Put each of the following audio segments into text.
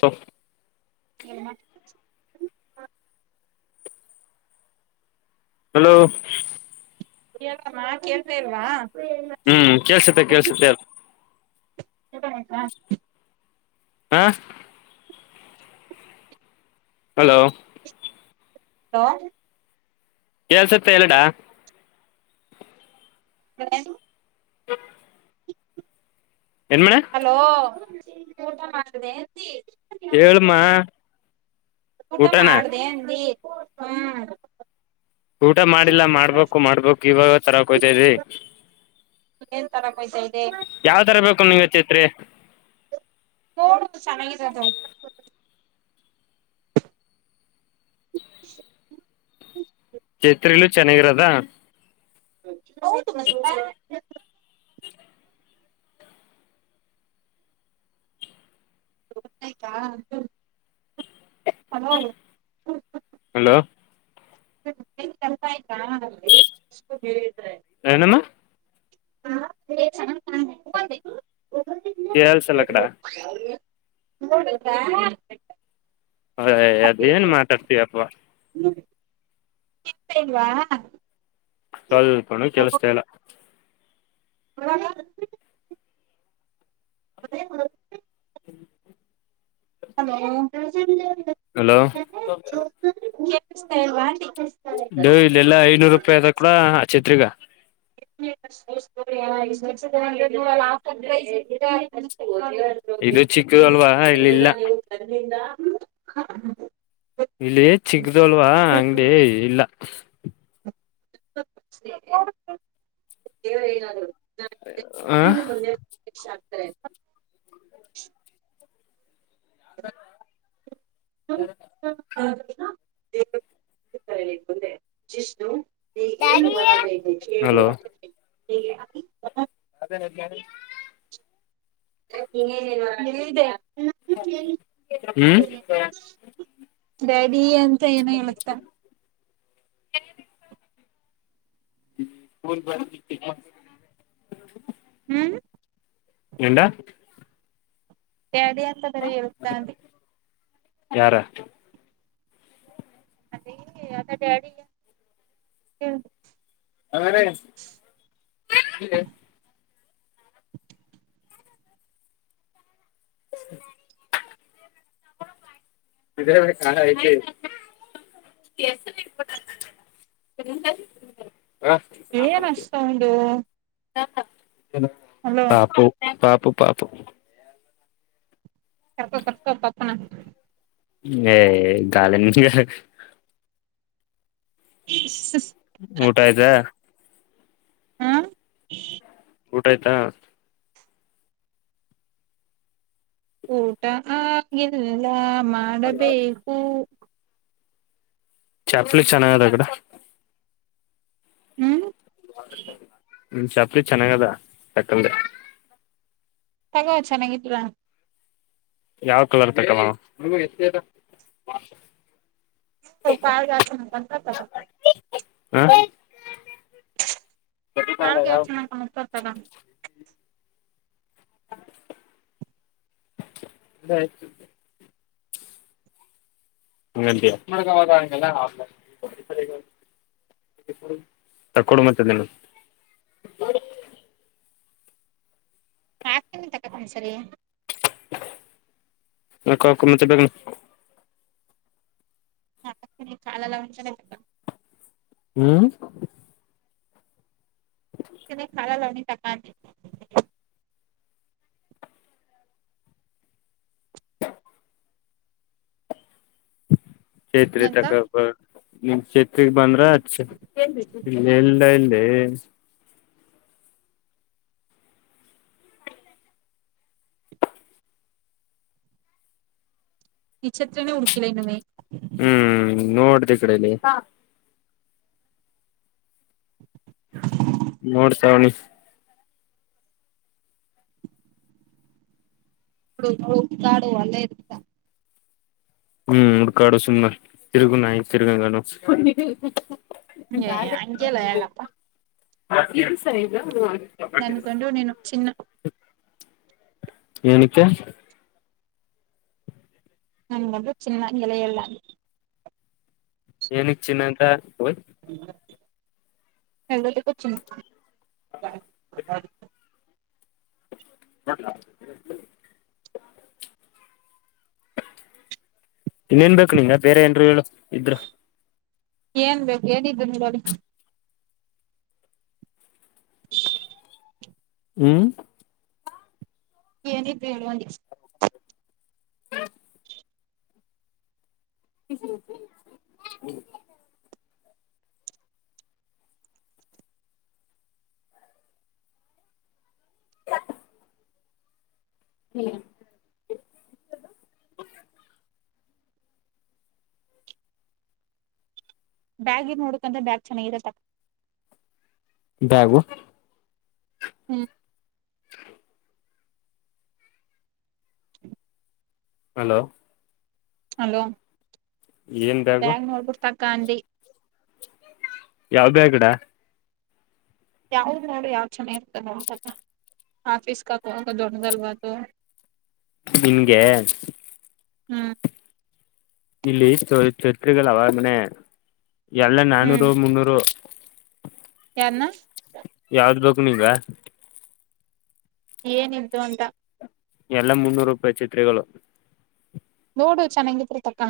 ಸಾಫ್ ಎ ಹಲೋ ಕೆಳಮ್ಮ ಕೇಳ್ತ ಇಲ್ವಾ ಹೂ ಕೇಳುತ್ತೆ ಕೇಳುತ್ತೆ ಹೇಳಿ ಎ ಆಯ್ತಾ ಹ ಹಲೋ ಹಲೋ ಕೇಳ್ಸುತ್ತೆ ಹೇಳಣ್ಣ ಬಳೆ ಹ ಹಲೋ ಊಟ ಮಾಡಂತ ಹೇಳಮ್ಮ ಊಟ ಊಟನ ಮಾಡ್ದ ಏನ್ ರಿ ಹೂ ಊಟ ಮಾಡಿಲ್ಲ ಮಾಡ್ಬೇಕು ಮಾಡ್ಬೇಕು ಇವಾಗ ತರ ಹೋಗ್ತಾ ಇದೀವಿ ಏನ್ ತರಕ್ ಹೋಯ್ತಾ ಇದೆ ಯಾವ್ ತರ ಬೇಕು ನಿಂಗ್ ಚೈತ್ರಿ ಕಡ ಚನ್ನಾಗಿ ಹ ಚೈತ್ರಲ್ಲೂ ಚೆನ್ನಾಗಿರದ ಹೌದು ಮತ್ತೆ ಹಲೋ ಹಲೋ ಕನ್ಯಕ ಸ್ಕೂಟಿ ಏನ ಅಮ್ಮ ಹಾ ಕಲ್ಸಲ್ಲ ಅಕಡ ಹ ಅಯ್ಯಯ್ಯೋ ಅದ ಏನು ಮಾತಾಡ್ತೀಯಪ್ಪ ಸಿಗ್ತಿಲ್ವಾ ಸ್ವಲ್ಪನೂ ಕೇಳ್ತಾ ಇಲ್ಲ ಹ ಅದು ಏನ್ ಹೂ ಹೂ ಹಲೋ ಕೇಳ್ತಾ ಇಲ್ವಾ ಇಲ್ಲೆಲ್ಲಾ ಐನೂರು ರೂಪಾಯಿ ಅದ ಕೂಡ ಆ ಛತ್ರಿಗ ಆಫ ಇದು ಚಿಕ್ಕದು ಅಲ್ವಾ ಇಲ್ಲಿ ಇಲ್ಲ ಅಲ್ಲಿಂದ ಇಲ್ಲಿ ಚಿಗ್ದ ಅಲ್ವಾ ಅಂಗಡಿ ಇಲ್ಲ ಹ ವಏ ಮುಂದೆ ಆಗ್ತಾರೆ ತರಲಿಂದೆ ವಿಷ್ಣು ಎಳ ಬನವ ಚ ಅಥ ಅದೇನಲ್ಲಿ ನೇನು ನಿದೆ ಹ್ಮ್ ಬಿಡಿ ಅಂತ ಏನ ಹೇಳುತ್ತ ಎ ಹ್ಮ ಬ ಹ್ಮ್ ಎಂದ ಕೆದಿ ಅಂತ ಬರ ಹೇತಾ ಅ ಯಾರ ಅದೇ ಅದ ಡ್ಯಾಡಿಯ ಅಂಗನೇ ಇ ಹ ಇದೇ ಹೇಗೆ ಎ ಏನ್ ಅಷ್ಟ ಸೌಂಡು ಪಾಪು ಪಾಪು ಪಾಪು ಸರ್ಕ ಸರ್ಕ ಪಪ್ಪನ ಏ ಗಾಲ ಸ ಊಟ ಆಯ್ತಾ ಹಾ ಊಟ ಆಯ್ತಾ ಊಟ ಆಗಿಲ್ಲ ಮಾಡಬೇಕು ಚಪ್ಲಿ ಚೆನ್ನಾಗಿದ ಅಕ್ಕಡ ಹ್ಮ್ ಹ್ಮ ಚಪ್ಲಿ ಚೆನ್ನಾಗದ ತಕ್ಕಂದ ತಗ ಚೆನ್ನಾಗಿದ್ರ ಯಾವ್ ಕಲರ್ ತಕ್ಕಲ್ಲ ಹ ಪಾಯಗತ ಕತ ಬ ಹ ಕಾಲ್ಗೆ ಯಾವ ಚೆನ್ನಾಗಿ ಕಾಣುತ್ತೆ ಅದು ತಗೋ ಹ ಬಯ ಹ ಮುಕ ತಕ್ಕಡ ಮತ್ತದಿಲ್ಲ ಹಾ ತಿನ ತಕಂ ಸರಿ ಕಕಮ್ಮ ಚಬೇಕೇ ಹ ಕಾಲಲ್ಲ ಚ ಹ್ಮ್ ಕಾಲಾ ಲಾವಿ ತಕಂತ ಚೇತ್ರಿ ನಂತ ತಗಬ ನಿಮ ಚೇತ್ಗ್ ಬಂದ್ರ ಅ ಇ ಎಲ್ಲ ಇ ಹೇ ನಿತ್ರನೇ ಹುಡುಕಿಲ್ಲ ಇನವೇ ಹ್ಮ್ ನೋಡ್ದ ಈ ಕಡೆಯಲ್ಲಿ ಹ ನೋಡ್ತಾವಣಿ ಉಗಾಡು ಅಲ್ಲೇ [unintelligible] ಹ್ಮ್ ಹುಡ್ಕಾಡು ಸುಮ್ಮನ ತಿರುಗು ನಾಯಿ ತಿರುಗಂಗು ಏ ಹಂಗೆಲ್ಲ ಹೇಳಪ್ಪಾ [unintelligible] ಇದು ಸರಿ ನನ್ಗೊಂಡು ನೀನು ಚಿನ್ನ ಏನಕ್ಕೆ ನಾನ ಬಗೆ ಚಿನ್ನ ಗೆಲೆಯಳ್ಳ ಏನಗ್ ಚಿನ್ನಂತ ಹಯ್ ಹ್ಮ [unintelligible] [unintelligible] ಹ ಇನ್ನೇನ್ಬೇಕೇಕು ನೀನ್ ಬೇರೆ ಏನ್ರು ಹೇಳು ಇದರು ಏನ್ ಬೇಕು ಏನಿದ್ದ ನಡ [unintelligible] ಹ್ಮ್ ಏನಿದೆ ಹೇಳು ಅಂದೆ ಹ ಹ್ಮ್ [unintelligible] ಬ್ಯಾಗ್ ಇರ್ ನೋಡಕಂದ್ರೆ ಬ್ಯಾಗ್ ಚೆನ್ನಾಗರತ್ತಕ್ಕ ಬ್ಯಾಗು ಹ್ಮ್ [unintelligible] ಹಲೋ ಹಲೋ ಏನ್ ಬ್ಯಾಗು ಬಂಗನೋರು ತಾಕ ಅಂದಿ ಯಾವಬ್ಯಾಗುಕಡ ಯಾವ ನೋಡು ಯಾವ ಚೆನ್ನ ಇರ್ತದೆ ಅಂತ ಆಫೀಸ್ ಅಕೋ ಹೋಗೋದು ದೊಡ್ಡಲ್ವಾದು ನಿನ್ಗೆ ಹ್ಮ್ ಇಲ್ಲಿ ಚ ಚಛತ್ರಿಗಳ ಅವಾಗ ಮನೆ ಎಲ್ಲ ನಾನೂರು ಮುನ್ನೂರು ಎನ್ನ ಯಾವ್ದ್ ಬೇಕು ನೀಗ ಏನು [unintelligible] ಎಲ್ಲ ಮುನ್ನೂರು ರೂಪಾಯಿ ಚಿತ್ರಗಳು ನೋಡು ಚೆನ್ನಾಗಿದರು ತಕ್ಕ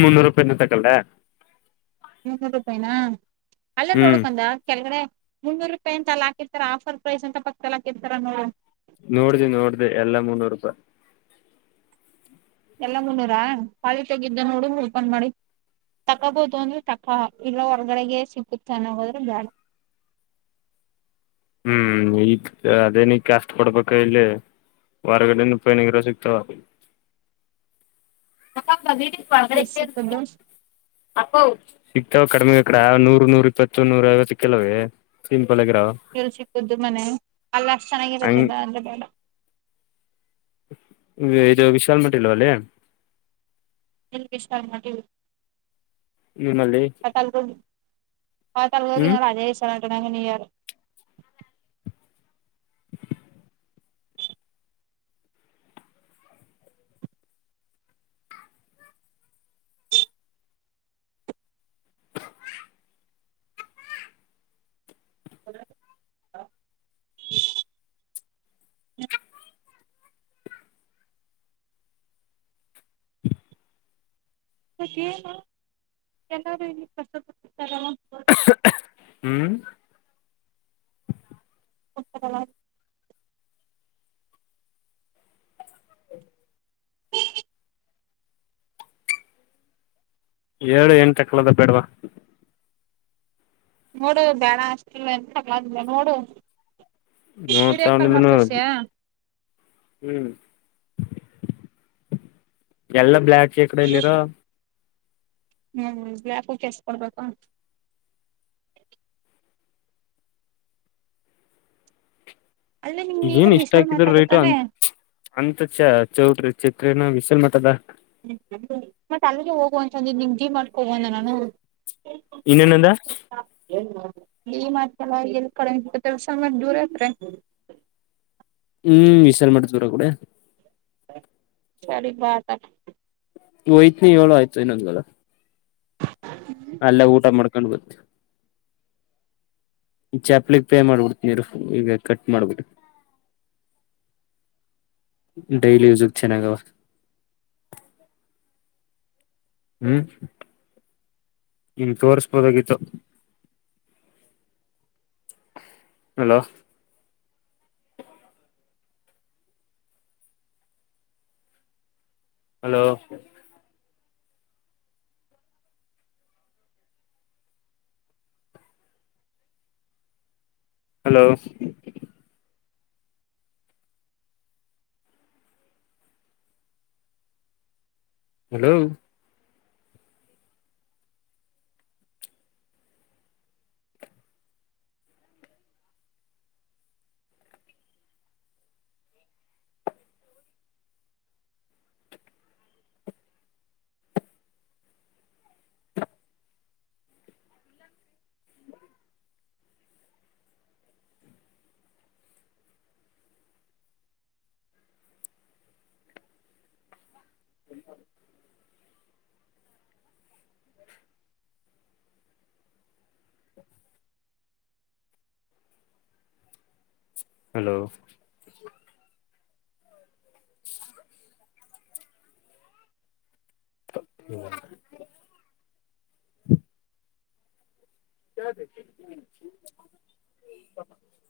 ಮುನ್ನೂರು ರೂಪಾಯಿನ ತಕಲ್ ಮುನೂರು ರೂಪಾಯಿನ ಅಲ್ಲ ಹ್ಮ್ ನೋಡಕ್ಂದ ಕೆಳಗಡೆ ಮುನ್ನೂ ರೂಪಾಯಿ ಅಲ್ಲ ಹಾಕೀರತರ ಆಫರ್ ಪ್ರೈಸ್ ಅಂತ ಪಕ್ ತಾಕಿರ್ತಾರ ನೋ ನೋಡ್ದ ನೋಡ್ದ ಎಲ್ಲಾ ಮುನ್ನೂರು ರೂಪಾಯಿ ಎಲ್ಲ ಮುನ್ನೂರ ಖಾಲಿ ತಗಿದ್ದ ನೋಡು ಉರ್ಪನ್ ಮಾಡಿ ತಕಬೋದು ಅಂದ್ರೆ ತಕ ಇಲ್ಲ ಹೊರ್ಗಡೆಗೆ ಸಿಗುತ್ತ ಅನ್ನ ಹೋದ್ರೆ ಬ್ಯಾಡ [unintelligible] ಹ್ಮ್ ಈ ಅದೇನ ಕಸ್ ಕೊಡ್ಬೇಕ ಇಲ್ಲಿ ವಾರಗಡೆ ಮುಪ್ಪೈನಗರ ಸಿಗ್ತಾವ [unintelligible] ಎಲ್ಲಿ ಸಿಕ್ಕುದು [unintelligible] ಅಕೋ ಸಿಗ್ತಾವ ಕಡಮೆ ಅಕಡ ನೂರ್ ನೂರ್ ಇಪ್ಪತ್ತು ನೂರ ಐವತ್ತಕ್ಕಲವ ತಿಳ್ ಸಿಕ್ಕುದ್ದು ಮನೆ ಅಲ್ಲ ಅಷ್ಟು ಚೆನ್ನಾಗಿರೋದಿಲ್ಲ ಹಂಗ ಅಂದ್ರೆ ಬೇಡ ಇದು ವಿಶಾಲ್ ಆನ್ ಬೀಟ್ಟ ಇಲ್ವಲ್ಲಿ [unintelligible] ನಿಮ್ಮಲ್ಲಿ ಹ ತಲು ಹ ತಲು ಹ್ಮ್ ರಾಜೇಶ್ವರ ಕ [unintelligible] [unintelligible] ಹ ಇವತ್ ಏನ ಎಲ್ಲಾರು ಇಲ್ಲಿ ಕಷ್ಟ ಪಟ್ಟಬಿಡ್ತಾರೆನ. ಹ್ಮ್ ಉತ್ತರ [unintelligible] ಹೇಳು ಏನ್ ತಕೊಳದ ಬೇಡ್ವ ನೋಡು ಬ್ಯಾಡ ಅಷ್ಟಲ್ಲ ಎಂತ ಹಗ್ಲದಿಲ್ಲ ನೋಡು ವಿಡಿಯೋ ಕಾಲ್ ಮಾಡಿ ನೋಡ್ತಗೊಂಡಿದನು ತೋರ್ಸಿಯಾ ಹ್ಮ್ ಎಲ್ಲ ಬ್ಲಾಕ್ ಚೇಕಡೆಯಲ್ಲಿರಾ [unintelligible] ಹ್ಮ್ ಯಾಕು ಕೆಸ ಕೊಡ್ಬೇಕಾ [unintelligible] ಅಲ್ಲೇ ನಿಮ್ ಏನ್ ನೀರ್ ಇಷ್ಟ್ ವಿಶಾಲ್ ಆಕಿದ್ರ ರೇಟ್ ಮಾತಾಡತಾನೆ ಅಂತ ಅಂತ ಚ ಚೌಟ್ರಿ ಚಿ ಸೆನ ಬಿಸಲ್ ಮತದ [unintelligible] ಮತ್ತ ಅಲ್ಲಿಗೆ ಹೋಗು ಅಂತದ್ದು ನಿಮ ಜೀ ಮಾಡ್ಕೋಣ ನಾನು ಇಲ್ ಎಲ್ಲಿಂದ ಈಲ್ಲ ಎ ಕಸ ದೂರ ತ್ [unintelligible] ಹ್ಮ್ ವಿಶಾಲ್ ಮ ದೂರ ಕೂಡ ಸರಿ ಬ್ರಾ ಹಾಕೋಣ ಎಯ್ತನ ಹೇಳು ಆಯ್ತು ಇನ್ನೊಂದ್ಗಳ ಅಲ್ಲ ಊಟ ಮಾಡ್ಕೊಂಡ್ ಬತ್ತವಿ ಚಪ್ಲಿಗ್ ಪೇ ಮಾಡ್ಬಿಡ್ತೀರು ಈಗ ಕಟ್ ಮಾಡ್ ಬಿಡು ಡೈಲಿ ಯೂಜ್ ಚೆನ್ನಾಗವ ಹ್ಮ್ ನಿನಗ್ ತೋರಸಬಹುದಾಗಿತ್ತು. ಹಲೋ ಹಲೋ ಹಲೋ ಹಲೋ [unintelligible] ಹ [unintelligible] ಹಲೋ ಹ [unintelligible] ಹ್ಮ [unintelligible] ಕ [unintelligible]